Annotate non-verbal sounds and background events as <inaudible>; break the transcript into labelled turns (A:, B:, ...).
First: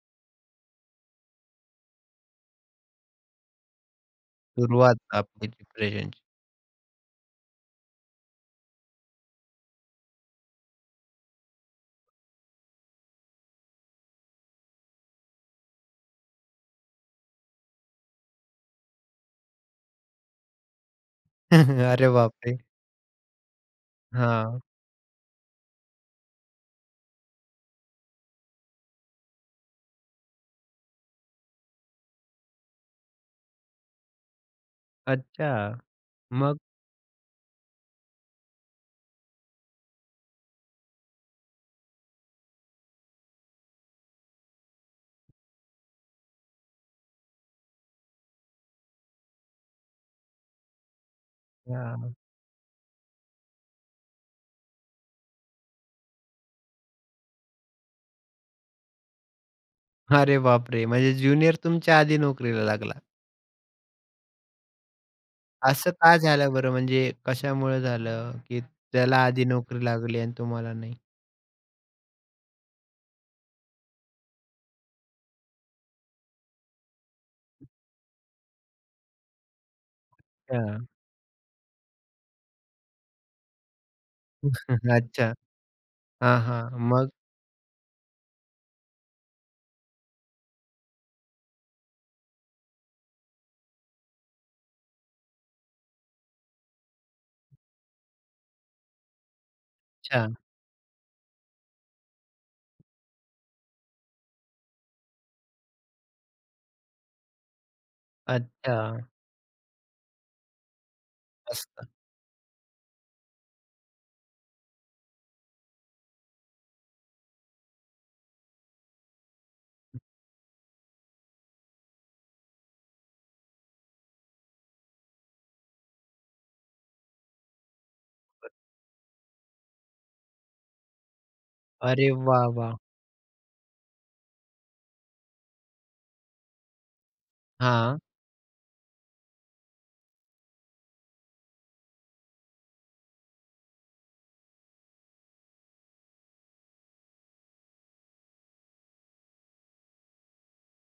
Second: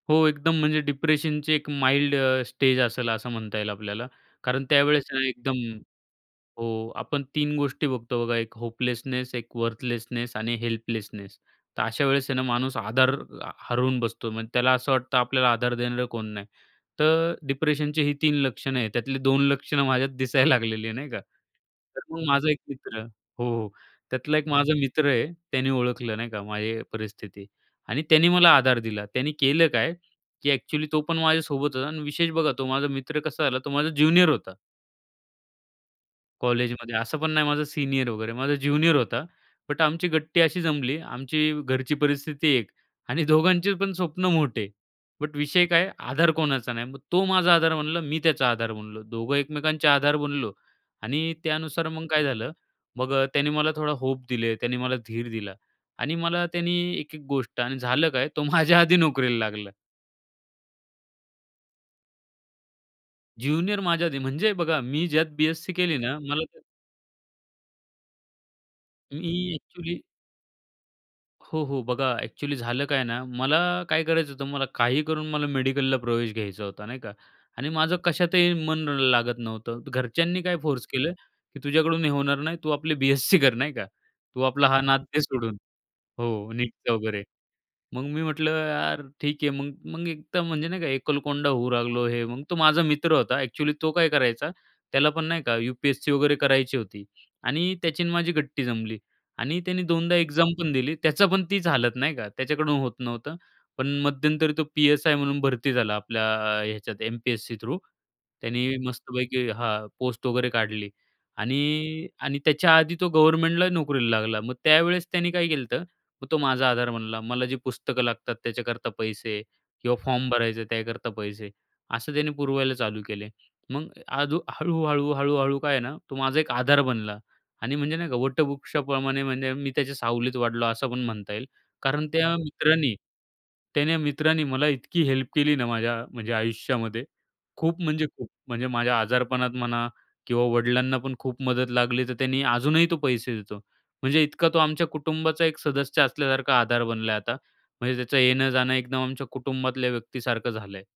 A: हो एकदम म्हणजे डिप्रेशनची एक माईल्ड अ, स्टेज असेल असं म्हणता येईल आपल्याला. कारण
B: सुरुवात
A: त्यावेळेस ना
B: आपली
A: एकदम
B: डिप्रेशनची.
A: हो आपण 3 गोष्टी बघतो बघा. एक होपलेसनेस, एक वर्थलेसनेस आणि हेल्पलेसनेस. तर अशा वेळेस आहे ना, माणूस आधार आ, हरवून बसतो म्हणजे त्याला असं वाटतं आपल्याला आधार देणारं कोण नाही. तर डिप्रेशनचे ही 3 लक्षणं आहेत त्यातली 2 लक्षणं माझ्यात दिसायला लागलेली आहे नाही का.
B: <chuckles>
A: तर
B: अरे
A: मग माझा 1
B: बापरे!
A: मित्र हो त्यातला 1
B: हां.
A: माझा मित्र आहे. त्याने ओळखलं नाही का, माझी परिस्थिती आणि त्याने मला आधार दिला त्यांनी केलं काय, की ॲक्चुअली तो पण माझ्यासोबत होता. आणि विशेष बघा तो माझा मित्र कसा झाला, तो माझा ज्युनियर होता.
B: अच्छा! मग?
A: कॉलेजमध्ये असं पण नाही माझा सीनियर वगैरे माझा ज्युनियर होता. बट आमची गट्टी अशी जमली, आमची घरची परिस्थिती एक आणि दोघांचे पण स्वप्न मोठे. बट विषय काय आधार कोणाचा नाही, मग तो माझा आधार बनला मी त्याचा आधार बनलो. दोघं एकमेकांचे आधार बनलो आणि त्यानुसार मग
B: हां.
A: काय झालं. मग त्याने मला थोडा होप दिले. त्याने मला धीर दिला आणि मला त्यानी एक-एक गोष्ट आणि झालं काय तो माझ्या आधी नोकरीला लागला.
B: अरे बापरे! म्हणजे ज्युनियर तुमच्या आधी नोकरीला लागला?
A: ज्युनियर माझ्या आधी, म्हणजे बघा मी ज्यात बी-एस-सी
B: असं
A: केली
B: का
A: ना मला
B: झालं बरं? म्हणजे कशामुळं झालं? की त्याला
A: मी
B: आधी नोकरी
A: ॲक्चुअली
B: लागली आणि तुम्हाला नाही?
A: हो. हो. बघा ॲक्चुअली झालं काय ना, मला काय करायचं होतं मला काही करून मला मेडिकलला प्रवेश घ्यायचा होता नाही का आणि माझं कशातही मन लागत नव्हतं. घरच्यांनी काय फोर्स
B: हां.
A: केलं की "तुझ्याकडून हे होणार नाही, तू आपली बी-एस-सी कर नाही का. तू आपला हा
B: <chuckles>
A: नाद दे
B: अच्छा!
A: सोडून
B: हां,
A: हो
B: हां.
A: नीटचा
B: मग?
A: वगैरे." मग मी म्हटलं यार ठीक आहे. मग-मग एक तर म्हणजे नाही का एकलकोंडा होऊ लागलो हे मग तो माझा मित्र होता ॲक्चुअली तो काय करायचा त्याला पण नाही का, यूपीएससी वगैरे करायची होती. आणि त्याची आणि माझी गट्टी जमली आणि त्याने 2दा
B: अच्छा!
A: एक्झाम पण दिली, त्याचा पण तीच हालत नाही का, त्याच्याकडून होत नव्हतं. पण मध्यंतरी तो पी-एस-आय म्हणून भरती झाला आपल्या ह्याच्यात एमपीएससी थ्रू. त्याने
B: अच्छा!
A: मस्तपैकी हां पोस्ट वगैरे काढली.
B: असतं.
A: आणि, आणि त्याच्या आधी तो गव्हर्नमेंटलाही नोकरीला लागला. मग त्यावेळेस त्याने काय केलं तर, मग तो माझा आधार बनला, मला जी पुस्तकं लागतात त्याच्याकरता पैसे किंवा फॉर्म भरायचा त्याकरता पैसे असं त्याने पुरवायला चालू केले. मग अजू हळू-हळू-हळू-हळू, काय आहे ना, तो माझा एक आधार बनला. आणि म्हणजे नाही का
B: बरं.
A: वटवृक्षाप्रमाणे म्हणजे मी त्याच्या सावलीत वाढलो असं पण म्हणता येईल. कारण
B: अरे
A: त्या
B: वाह! वाह!
A: मित्रांनी त्याने मित्रांनी मला इतकी हेल्प केली ना, माझ्या म्हणजे आयुष्यामध्ये खूप
B: हां.
A: म्हणजे खूप, म्हणजे माझ्या आजारपणात म्हणा किंवा वडिलांना पण खूप मदत लागली तर त्यांनी अजूनही तो पैसे देतो, म्हणजे इतका तो आमच्या कुटुंबाचा एक सदस्य असल्यासारखा आधार बनला आहे आता. म्हणजे त्याचं येणं-जाणं एकदम आमच्या कुटुंबातल्या व्यक्तीसारखं झालं आहे.